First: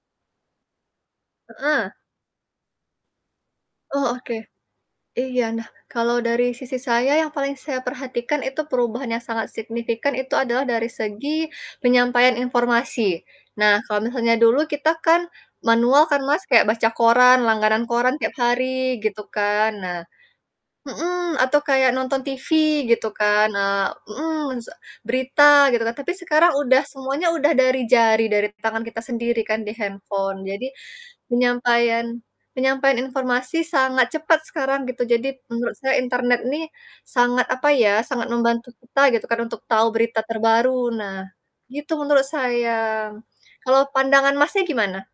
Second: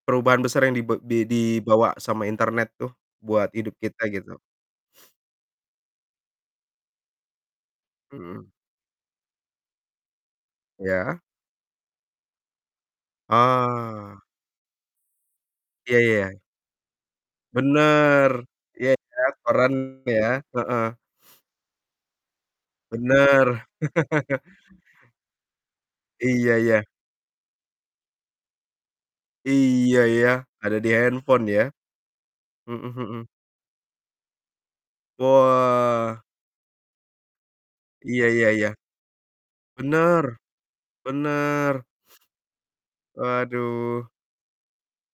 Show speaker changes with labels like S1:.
S1: Perubahan besar yang dibe di
S2: Heeh.
S1: dibawa sama internet tuh, buat hidup kita
S2: Oh, oke.
S1: gitu.
S2: Iya, nah, kalau dari sisi saya yang paling saya perhatikan
S1: Mhm.
S2: itu perubahan yang sangat signifikan itu adalah dari
S1: Iya.
S2: segi penyampaian informasi. Nah, kalau
S1: Ah.
S2: misalnya dulu kita kan,
S1: Iya
S2: manual kan,
S1: iya.
S2: Mas, kayak baca koran, langganan koran
S1: Benar,
S2: tiap
S1: iya
S2: hari
S1: ya,
S2: gitu kan,
S1: keren
S2: nah
S1: ya, heeh.
S2: mhm, atau kayak nonton TV gitu kan,
S1: Bener.
S2: eee mhm, se berita gitu kan, tapi sekarang
S1: Iya
S2: udah
S1: iya.
S2: semuanya udah dari jari, dari tangan kita sendiri kan di
S1: Iya ya,
S2: handphone, jadi,
S1: ada di handphone ya.
S2: penyampaian
S1: Mhm
S2: penyampaian
S1: mhm.
S2: informasi sangat cepat sekarang gitu, jadi menurut saya
S1: Wah.
S2: internet nih, sangat, apa ya,
S1: Iya
S2: sangat
S1: iya
S2: membantu
S1: iya.
S2: kita gitu kan, untuk tahu berita
S1: Bener,
S2: terbaru nah,
S1: bener.
S2: gitu menurut saya. Kalau
S1: Waduh.
S2: pandangan Masnya gimana?